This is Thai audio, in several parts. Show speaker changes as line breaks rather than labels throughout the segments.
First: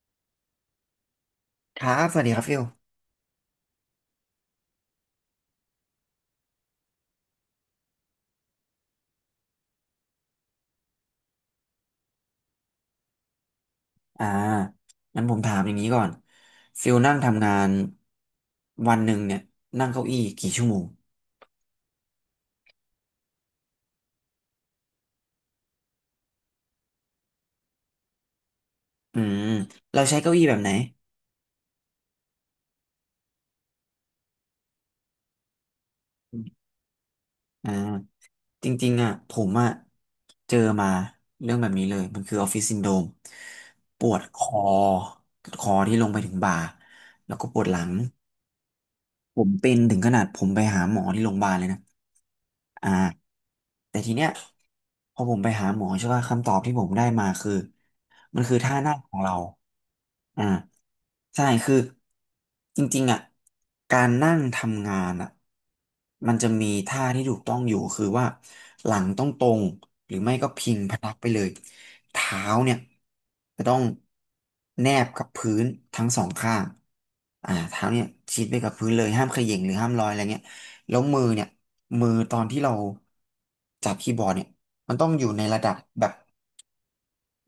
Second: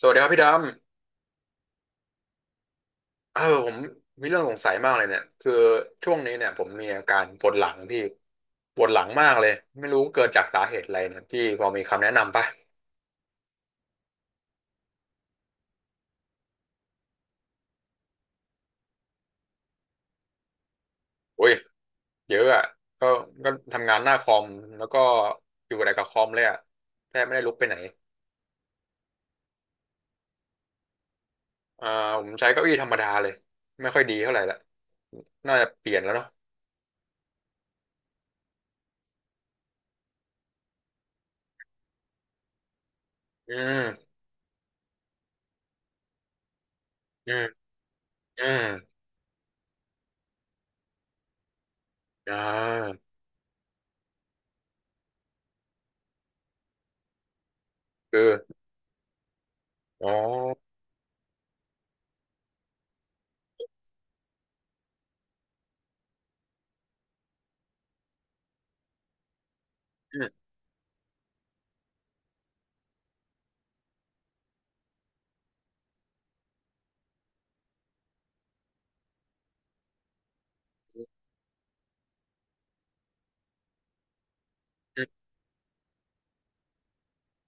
สวัสดีครับพี่ด
ครับสวัสดีครับฟิล
ำผมมีเรื่องสงสัยมากเลยเนี่ยคือช่วงนี้เนี่ยผมมีอาการปวดหลังพี่ปวดหลังมากเลยไม่รู้เกิดจากสาเหตุอะไรเนี่ยพี่พอมีคำแนะนำป่ะ
อ่างั้นผมถามอย่างนี้ก่อนฟิลนั่งทำงานวันหนึ่งเนี่ยนั่งเก้าอี้กี่ชั่วโมง
อุ้ยเยอะอ่ะก็ก็ทำงานหน้าคอมแล้วก็อยู่แต่กับคอมเลยอ่ะแทบไม่ได้ลุกไปไหน
อืมเราใช้เก้าอี้แบบไหน
อ่าผมใช้เก้าอี้ธรรมดาเลยไม่ค่อยดีเท่าไหร่ละน่าจะเปลี่ยนแล้วเนาะ
อ่าจริงๆอ่ะผมอ่ะเจอมาเรื่องแบบนี้เลยมันคือออฟฟิศซินโดรม
อื
ป
ม
วดคอคอที่ลงไปถึงบ่า
อื
แล้ว
ม
ก็ปวดหลัง
อืม
ผมเป็นถึงขนาดผมไปหาหมอที่โรงพยาบาลเลยนะ
อ่า
อ่า แต่ทีเนี้ยพอผมไปหาหมอใช่ป่ะคำตอบที่ผมได้มาคือ
คื
มันคือ
อ
ท่านั่งของเรา
อ๋อ
อ่าใช่คือจริงๆอ่ะการนั่งทำงานอ่ะมันจะมีท่าที่ถูกต้องอยู่คือว่าหลังต้องตรงหรื
อื
อ
ม
ไม่ก็พิงพนักไปเลยเท้าเนี่ยจะต้องแนบกับพื้นทั้งสองข้างเท้าเนี่ยชิดไปกับพื้นเลยห้ามเขย่งหรือห้ามลอยอะไรเงี้ย แล้
อื
ว
ม
มือเนี่ยมือตอนที่เราจับคีย์บอร์ดเนี่ยมัน
อื
ต้
ม
องอยู่ในระดับแบบ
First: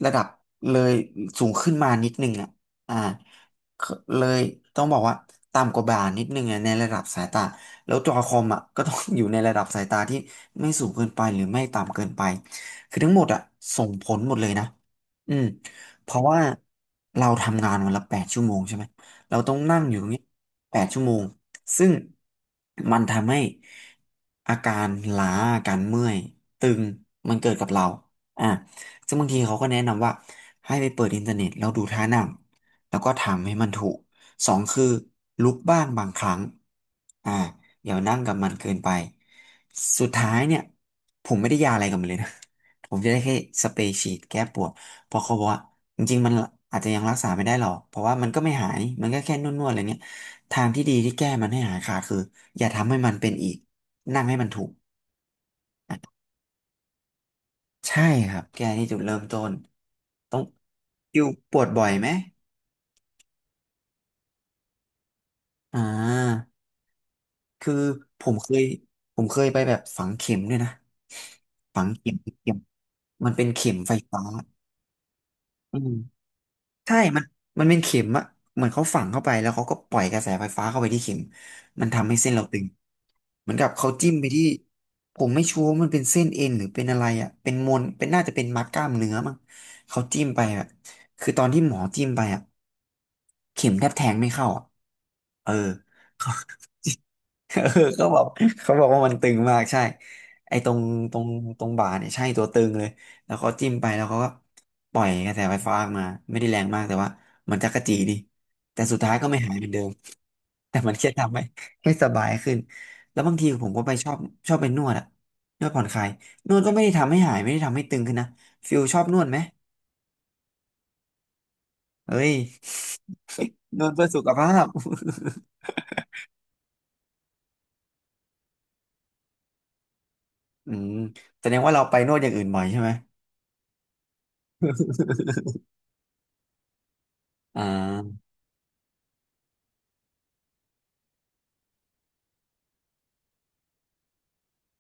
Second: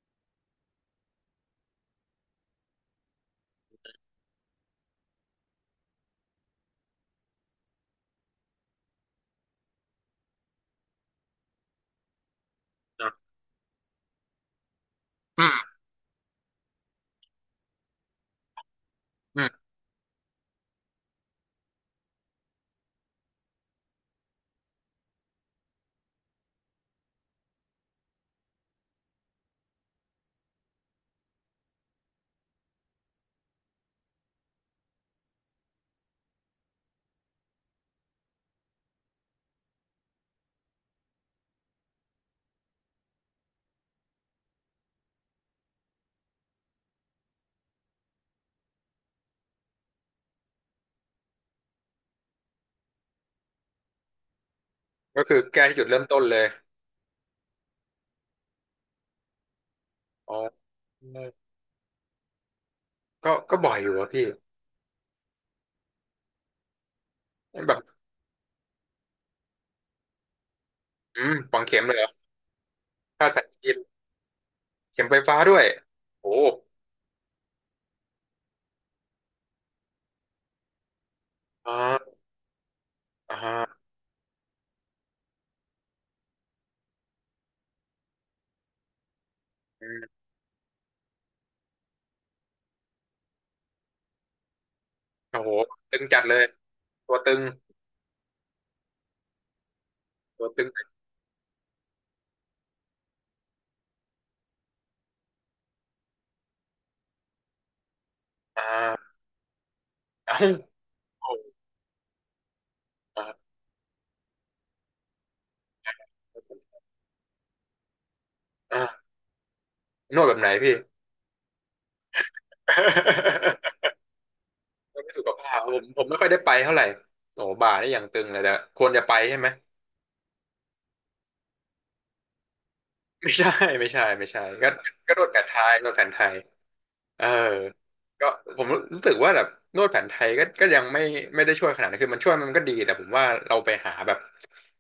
ระดับเลยสูงขึ้นมานิดนึงอ่ะอ่าคือเลยต้องบอกว่าต่ำกว่าบ่านิดนึงอะในระดับสายตาแล้วจอคอมอ่ะก็ต้องอยู่ในระดับสายตาที่ไม่สูงเกินไปหรือไม่ต่ำเกินไปคือทั้งหมดอ่ะส่งผลหมดเลยนะอืม
อื
เพราะว่าเราทำงานวันละแปดชั่วโมงใช่ไหมเราต้อง
ม
นั่งอยู่อย่างเงี้ยแปดชั่วโมงซึ่งมันทำให้อาการล้าอาการเมื่อยตึงมันเกิดกับเราอ่ะ ซึ่งบางทีเขาก็แนะนำว่าให้ไปเปิดอินเทอร์เน็ตแล้วดูท่านั่งแล้วก็ทำให้มันถูกสองคือลุกบ้างบางครั้งอ่าอย่านั่งกับมันเกินไปสุดท้ายเนี่ยผมไม่ได้ยาอะไรกับมันเลยนะ ผมจะได้แค่สเปรย์ฉีดแก้ปวดเพราะเขาบอกว่าจริงๆมันอาจจะยังรักษาไม่ได้หรอกเพราะว่ามันก็ไม่หายมันก็แค่นวดๆอะไรเนี่ยทางที่ดีที่แก้มันให้หายขาดคืออย่าทำให้มันเป็นอีกนั่งให้มันถูก
ก็คือแก้ที่จุดเริ่มต้นเลย
ใช่ครับแก้ที่จุดเริ่มต้น
อ๋
ต้อง
อ
คิวปวดบ่อยไหม
ก็บ่อยอยู่อะพี่
อ่าคือ
แบบ
ผมเคยไปแบบฝังเข็มด้วยนะ
อืมฝังเข็ม
ฝัง
เลยเหรอ
เข็มเข็ม
พา
มั
ด
น
แผ
เป็
น
น
ชี
เข็
พ
มไฟฟ้า
เข็มไฟฟ้าด้วย
อืม
โอ้
ใช่มันเป็นเข็มอะเหมือนเขาฝังเข้าไปแล้วเขาก็ปล่อยกระแสไฟฟ้าเข้าไปที่เข็ม
อ่
มันทำ
า
ให้เส้นเราตึงเหมือนกับ
อ่า
เขาจิ้มไปที่ผมไม่ชัวร์ว่ามันเป็นเส้นเอ็นหรือเป็นอะไรอะเป็นมนเป็นน่าจะเป็นมัดกล้ามเนื้อมั้ง
อื
เขา
ม
จิ้มไปอะคือตอนที่หมอจิ้มไปอะเข็มแทบแทงไม่เข้าอะ
โอ้
เอ
โห
อ
ตึงจัดเลย ตัวตึง
เออเขาบอกว่ามันตึงมากใช่
ตัว
ไอ้
ตึ
ต
ง
รงตรงตรงบ่าเนี่ยใช่ตัวตึงเลยแล้วเขาจิ้มไปแล้วเขาก็ปล่อยกระแสไฟฟ้าออกมาไม่ได้แรงมากแต่ว่ามันจักระจีดี
อ่
แต่สุด
า
ท้ายก็ไม่หายเหมือนเดิม
เอ้า
แต่มันแค่
โอ้
ทำให้ให้สบายขึ้นแล้วบางที
อ่า
ผมก็ไปชอบไปนวดอะนวดผ่อนคลายนวดก็ไม่ได้ทำให้หายไม่ได้ทำให้ตึงขึ้นนะฟิล
อ่า
ชอบนวดไหม
นวดแบบไหนพี่
เฮ้ย นวดเพื่อสุขภาพ
นวดไม่สุขภาพผมไม่ค่อยได้ไปเท่าไหร่ โอ้บ่าได้อย่างตึงเลยแต่ควรจะไปใช่ไหม
อืมแสดงว่าเราไปนวดอย่างอื่นบ่อยใช่ไหม
ไม่ใช่ ไม่ใช่ไม่ใช่ก็ก็นวดแผ นไทยนวดแผนไทย เออ
อ่า
ก็ผมรู้สึกว่าแบบนวดแผนไทยก็ยังไม่ไม่ได้ช่วยขนาดนั้นคือมันช่วยมันก็ดีแต่ผมว่าเราไปหาแบบ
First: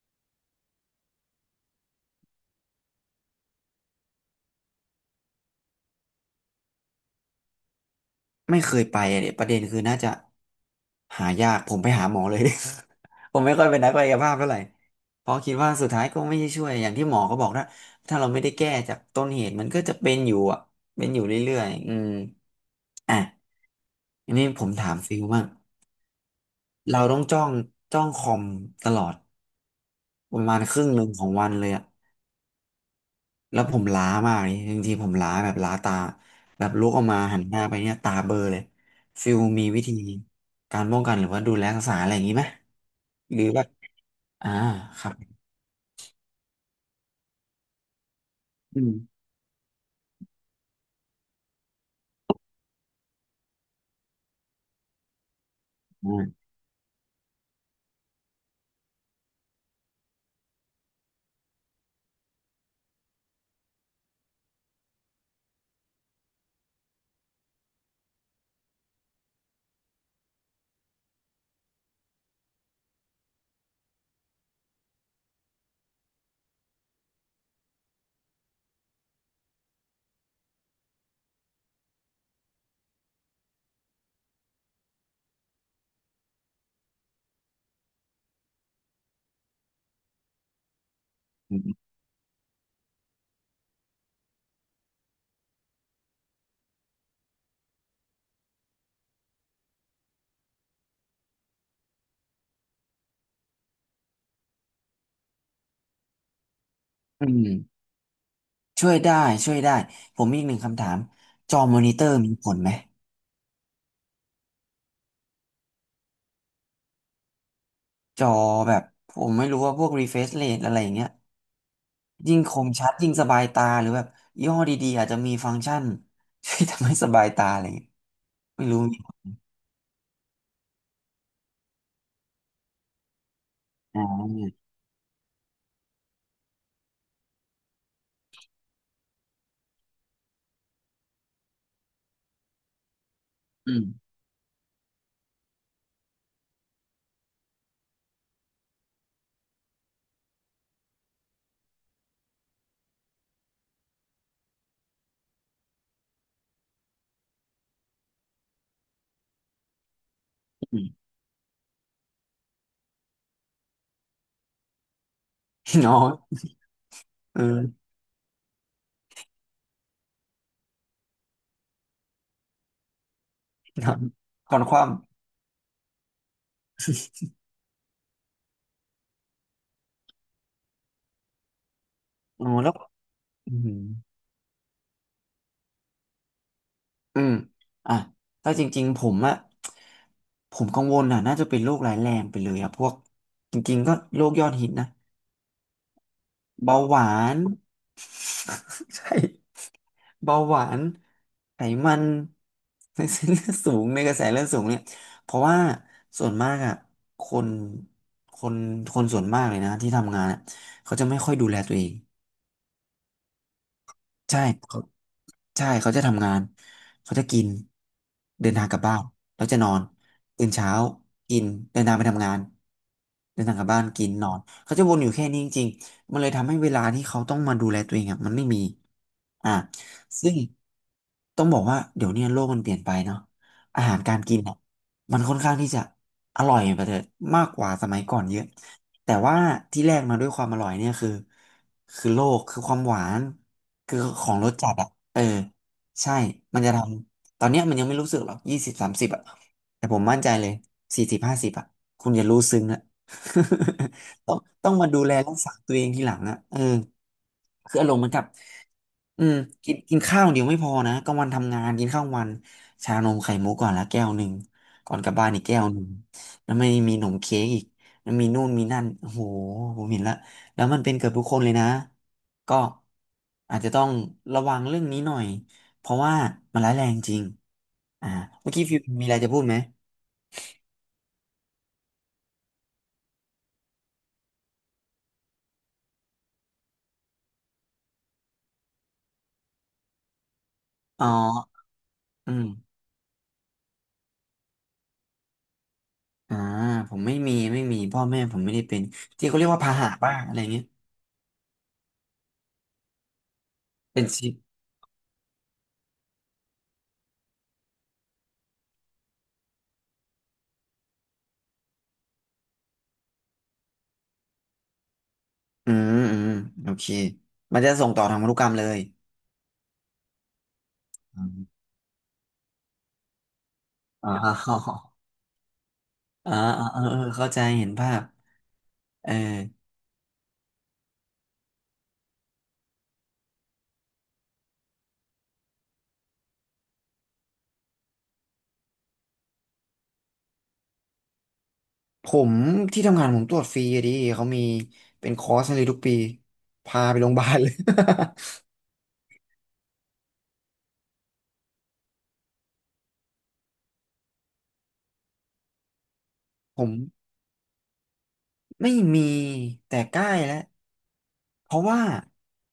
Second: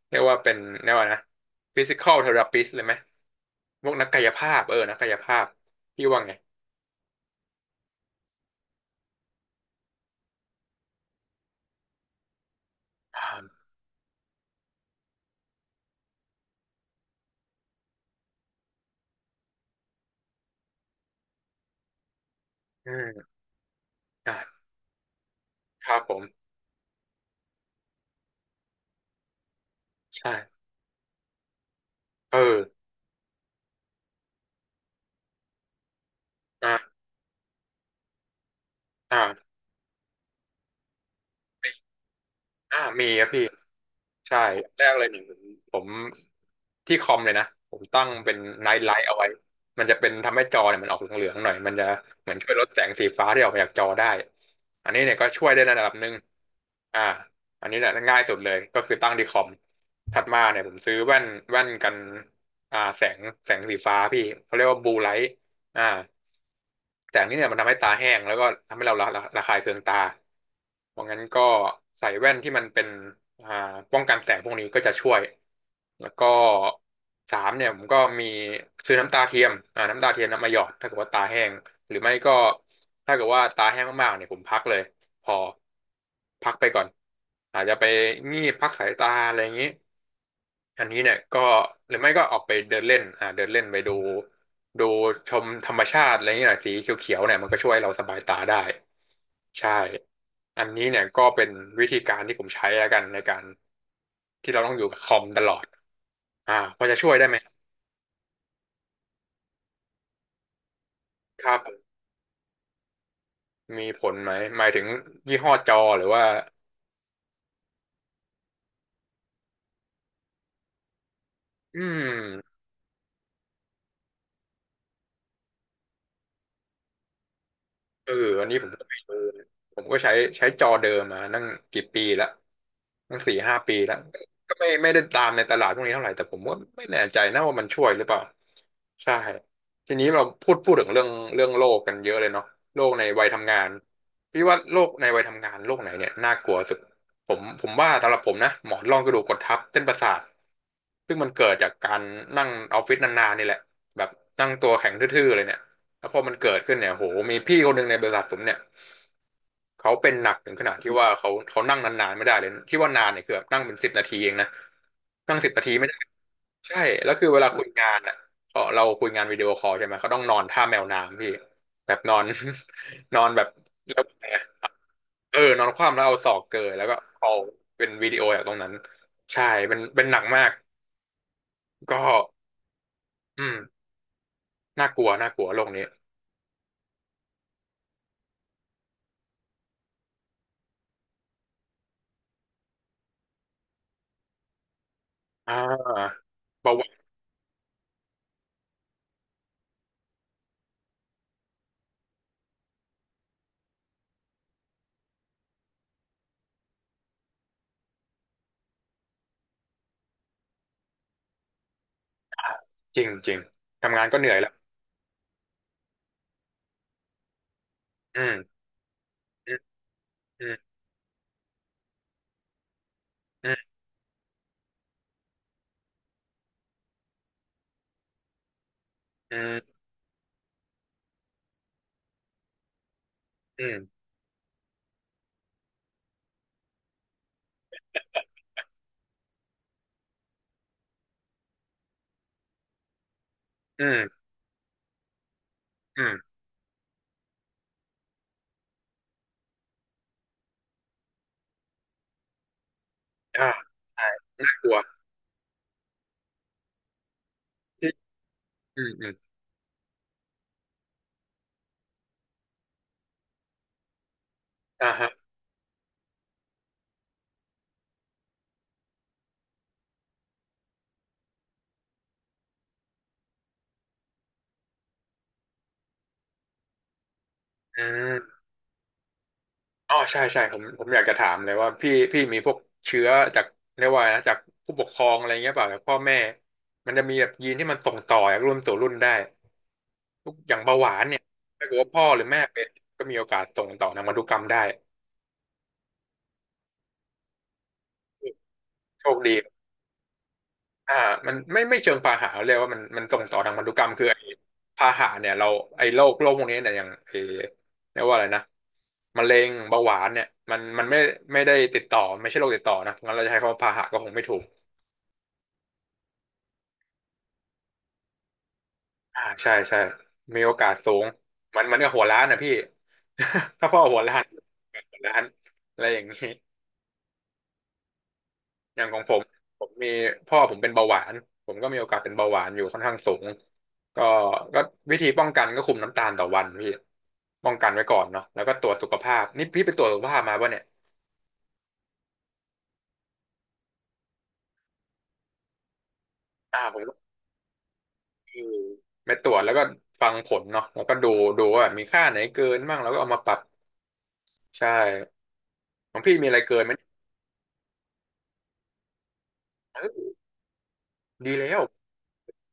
เรียกว่าเป็นเรียกว่านะ physical therapist เลยไหมพวกนักกายภาพนักกายภาพพี่ว่าไง
ไม่เคยไปอ่ะเนี่ยประเด็นคือน่าจะหายากผมไปหาหมอเลย ผมไม่
อ่า
ค่อยเป็นนักกายภาพเท่าไหร่เพราะคิดว่าสุดท้ายก็ไม่ได้ช่วยอย่างที่หมอเขาบอกนะถ้าเราไม่ได้แก้จากต้นเหตุมันก็จะเป็นอยู่อ่ะเป็นอยู่เรื่อยๆอืม
อื
อ่ะ
ม
อันนี้
อ่า
ผมถามฟิลบ้าง
ครับผม
เราต้องจ้องคอมตลอดประมา
ใช่
ณครึ่งหนึ่งของวันเลยอ่ะ
เออ
แล้วผมล้ามากนี่จริงๆผมล้าแบบล้าตาแบบลุ
อ่า
กออกมาหันหน้าไปเนี่ยตาเบลอเลยฟิล
อ่า
มีวิธีการป้องกันหรือว่าดูแลรักษาอะไรอย่างนี้ไหม
อ่ามีครับ
หรื
พี่
อว่า
ใช่
อ่า
แรก
ค
เลย
รั
ห
บ
นึ่งผมที่คอมเลยนะผมตั้งเป็น
อื
Night
ม
Light เอาไว้มันจะเป็นทำให้จอเนี่ยมันออกเหลืองๆหน่อยมันจะเหมือนช่วยลดแสงสีฟ้าที่ออกมาจากจอได้อันนี้เนี่ยก็ช่วยได้ในระดับห
อื
นึ่ง
ม
อ่าอันนี้เนี่ยง่ายสุดเลยก็คือตั้งที่คอมถัดมาเนี่ยผมซื้อแว่นแว่นกันแสงแสงสีฟ้าพี่เขาเรียกว่า Blue Light อ่าแต่อันนี้เนี่ยมันทำให้ตาแห้งแล้วก็ทำให้เราระคายเคืองตาเพราะงั้นก็ใส่แว่นที่มันเป็นอ่าป้องกันแสงพวกนี้ก็จะช่วยแล้วก็สามเนี่ยผมก็มีซื้อน้ำตาเทียมน้ำตาเทียมน้ำมาหยอดถ้าเกิดว่าตาแห้งหรือไม่ก็ถ้าเกิดว่าตาแห้งมากๆเนี่ยผมพักเลยพอพักไปก่อนอาจจะไปงีบพักสายตาอะไรอย่างนี้ อันนี้เนี่ยก็
อืม
หรือไม่ก็ออกไปเดินเล่นเดินเล่นไปดูดูชมธรรมชาติอะไรอย่างเงี้ยหน่อยสีเขียวๆเนี่ยมันก็ช่วยเราสบายตาได้ใช่อันนี้เนี่ยก็เป็นวิธีการที่ผมใช้แล้วกันในการที่เราต้องอยู่กับคอมตลอดพอจะช่วยได้
อื
ไหม
มช่วยได้ช่วยได้ผมมีอีกหนึ่งคำถาม
ค
จ
รั
อ
บ
มอนิเตอร์มีผลไหม
มีผลไหมหมายถึงยี่ห้อจอหรือว่า
จอแบบผมไม่รู้ว่าพวก refresh rate อะไรอย่างเงี้ย
อื
ยิ่งค
ม
มชัดยิ่งสบายตาหรือแบบยี่ห้อดีๆอาจจะมีฟังก์ชัน ช่วยทำให้สบายตาอะไรอย่างเงี้ย
เอออันนี้ผ
ไม่
ม
รู้
ก็ไม่
มีผ
รู้
ล
นะผมก็ใช้ใช้จอเดิมมานั่งกี่ปีละตั้งสี่ห้าปีละ
อ่า
ก็ไม่ไม่ได้ตามในตลาดพวกนี้เท่าไหร่แต่ผมว่าไม่แน่ใจนะว่ามันช่วยหรือเปล่าใช่ทีนี้เราพูดพูดถึงเรื่องเรื่องโลกกันเยอะเลยเนาะโลกในวัยทำงาน
อืม
พี่ว่าโลกในวัยทำงานโลกไหนเนี่ยน่ากลัวสุดผมว่าสำหรับผมนะหมอนรองกระดูกกดทับเส้นประสาทซึ่งมันเกิดจากการนั่งออฟฟิศนานๆนี่แหละแบบนั่งตัวแข็งทื่อๆเลยเนี่ย แล้วพอมันเกิดขึ้นเนี่ยโหมีพี่คนหนึ่งในบริษัทผมเนี่ยเขาเป็นหนักถึงขนาดที่ว่าเขานั่งนานๆไม่ได้เลยที่ว่านานเนี่ยคือแบบนั่งเป็นสิบนาทีเองนะนั่งสิบนาที ไม่
น้
ได้
อย
ใช่แล้วคือ
เอ
เวลาคุย
อ
งานอ่ะเราคุยงานวิดีโอคอลใช่ไหมเขาต้องนอนท่าแมวน้ำพี่แบบนอน นอนแบบ
ถา
แล้
ม
วแต่
ก่อนความ
เออนอนคว่ำแล้วเอาศอกเกยแล้วก็คอลเป็นวิดีโอจากตรงนั้นใช่เป็นเป็นหนักมากก็
อ๋อแล้ว
อื
อื
ม
ม
น่ากลัวน่ากลัวโลกนี้
อืม อ่ะถ้าจริงๆผมอะผมกังวลอะน่าจะเป็นโรคร้ายแรงไปเลยอะพวก จริงๆก็โรคยอดฮิตนะ
อ่าเบา
เบา
หวาน
หวาน ใช่ เบาหวานไขมันในเส้นเลือดสูงในกระแสเลือดสูงเนี่ย เพราะว่าส่วนมากอะคนคน คนส่วนมากเลยนะที่ทำงานอะเขาจะไม่ค่อยดูแลตัวเอง
จริงจริงทำงานก็เหนื่อย
ใช่
แล้ว
ใช่เขาจะทำงานเขาจะกิน
อื
เดิน
ม
ทางกลับบ้านแล้ว
อื
จะ
ม
นอน
อื
ตื่น
ม
เช้ากินเดินทางไปทำงานเดินทางกลับบ้านกินนอนเขาจะวนอยู่แค่นี้จริงๆมันเลยทำให้เวลาที่เขาต้องมาดูแลตัวเองอ่ะมันไม่มี
อื
อ่ะ
ม
ซึ่งต้องบอกว่าเดี๋ยวเนี้โลกมันเปลี่ยนไปเนาะ
อืม
อาหารการกินอ่ะมันค่อนข้างที่จะอร่อยไปเถอะมากกว่าสมัยก่อนเยอะ แต่ว่าที่แรกมาด้วยความอร่อยเนี่ยคือโลกคือความหวาน
อื
คือ
ม
ของรสจัดอ่ะเออ
อืม
ใช่
อืม
มันจะทำตอนเนี้ยมันยังไม่รู้สึกหรอก20 30อ่ะแต่ผมมั่นใจเลย40 50อ่ะคุณจะรู้ซึ้งอ่ะ
อ่า ใช่
ต้อง
ก
ต้อ
ลั
ง
ว
มาดูแลรักษาตัวเองทีหลังอ่ะเออคือ
อื
อา
ม
รมณ์เหมือนกับ
อืมอืม
อืมกินกินข้าวเดี๋ยวไม่พอนะกลางวันทำงานกินข้าววันชานมไข่มุกก่อนละแก้วหนึ่ง
อ่า
ก่อนก
ฮะ
ลับบ้านอีกแก้วหนึ่งแล้วไม่มีหนมเค้กอีก มีนู่นมีนั่นโอ้โหผมเห็นละแล้วมันเป็นเกือบทุกคนเลยนะก็อาจจะต้องระวังเรื่องนี้หน่อยเพราะว่ามันร้ายแรงจริง
อ่
อ่า
า
เมื่อกี้ฟิวมีอะไรจะพูดไหม
อ๋อใช่ใช่ผมอยากจะถามเลยว่าพี่มีพวกเชื้อจากเรียกว่าอะไรนะจากผู้ปกครองอะไรเงี้ยเปล่าจากพ่อแม่มันจะมีแบบยีนที่มันส่งต่อจากรุ่นสู่รุ่นได้ทุกอย่างเบาหวาน
อ๋
เนี่ย
อ
ถ้าเกิดว่าพ่อหรือ
อื
แม่เป็น
ม
ก็มีโอกาสส่งต่อทางพันธุกรรมได้
อ่าผมไม่มีพ่อแม่ผมไม่ได้เป็น
โชค
ที่
ดี
เขาเรียกว่าพาหะบ้างอะไรเงี้ย
อ่ามันไม่ไม่เชิงพาหะเรียกว่ามันส่งต่อทางพันธุกรรม
เป็
คือ
นชิ
ไอ้
ป
พาหะเนี่ยเราไอ้โรคโรคพวกนี้เนี่ยอย่างไอ้เรียกว่าอะไรนะมะเร็งเบาหวานเนี่ยมันไม่ไม่ได้ติดต่อไม่ใช่โรคติดต่อนะงั้นเราจะใช้คำว่าพาหะก็คงไม่ถูก
อืมโอเคมันจะส่งต่อทางพันธุกรรมเลย
ใช่ใช่มีโอกาสสูง
อม
มันก็หัวล้านนะพี่ ถ้าพ่อหัว
อ๋อ
ล้าน
อ๋อ
หัวล้านอะไรอย่างนี้
อ๋อเออเข้าใจเห็นภาพ
อย่างของ
เออ
ผมผมมีพ่อผมเป็นเบาหวานผมก็มีโอกาสเป็นเบาหวานอยู่ค่อนข้างสูงก็ก็วิธีป้องกันก็คุมน้ำตาลต่อวันพี่ป้องกันไว้ก่อนเนาะแล้วก็ตรวจสุขภาพนี่พี่ไปตรวจสุขภาพมาป่ะเนี่ย
ผมที่ทำงานผมตรวจฟรีอะดิเขามีเป็นคอร์สให้เลยทุกปี
ผ
พา
มก็
ไปโรงพยาบาลเลย
คือไปตรวจแล้วก็ฟังผลเนาะแล้วก็ดูดูว่ามีค่าไหนเกินบ้างแล้วก็เอามาปรับใช่ของพี่มีอะไร เกิ
ผ
นไห
ม
ม
ไม่มีแต่
เอ
ใกล้
อ
แล้ว
ดี
เพ
แล้ว
ราะว่า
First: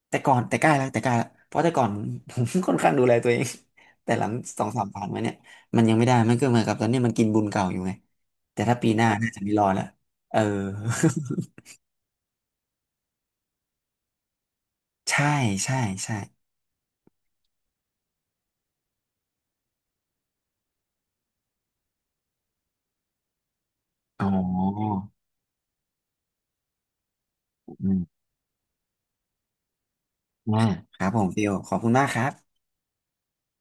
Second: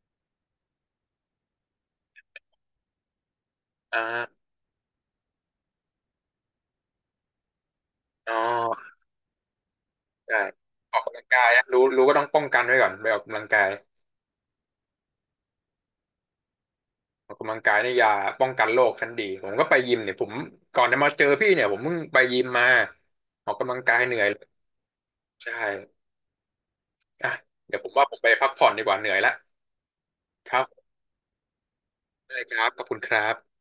แต่ก่อนแต่ใกล้แล้วเพราะแต่ก่อน ผมค่อนข้างดูแลตัวเอง
อ่
แต่หลัง
า
สองสามผ่านมาเนี่ยมันยังไม่ได้มันก็เหมือนกับตอนนี้มันกินบุญเก่าอยู่ไง
อ๋
แต่ถ้า
อ
ปีหน้าน่าจะไม่รอดละ
ใช่
เออ
ออกกำลังกายอะรู้ก็ต้องป้องกันไว้ก่อนไปออกกำลังกาย
ใช่ใช่ใช่
ออกกำลังกายนี่ยาป้องกันโรคชั้นดีผมก็ไปยิมเนี่ยผมก่อนจะมาเจอพี่เนี่ยผมเพิ่งไปยิมมาออกกำลังกายเหนื่อ
อ๋
ยเลย
อ
ใช่อ่ะเดี๋ยวผ
อื
มว่าผ
ม
มไปพักผ่อนดีกว่าเหนื่อยแล้วค
อ่า
รับ
ครับผมฟิลขอบคุณมากครับ
ได้ครับขอบคุณครับ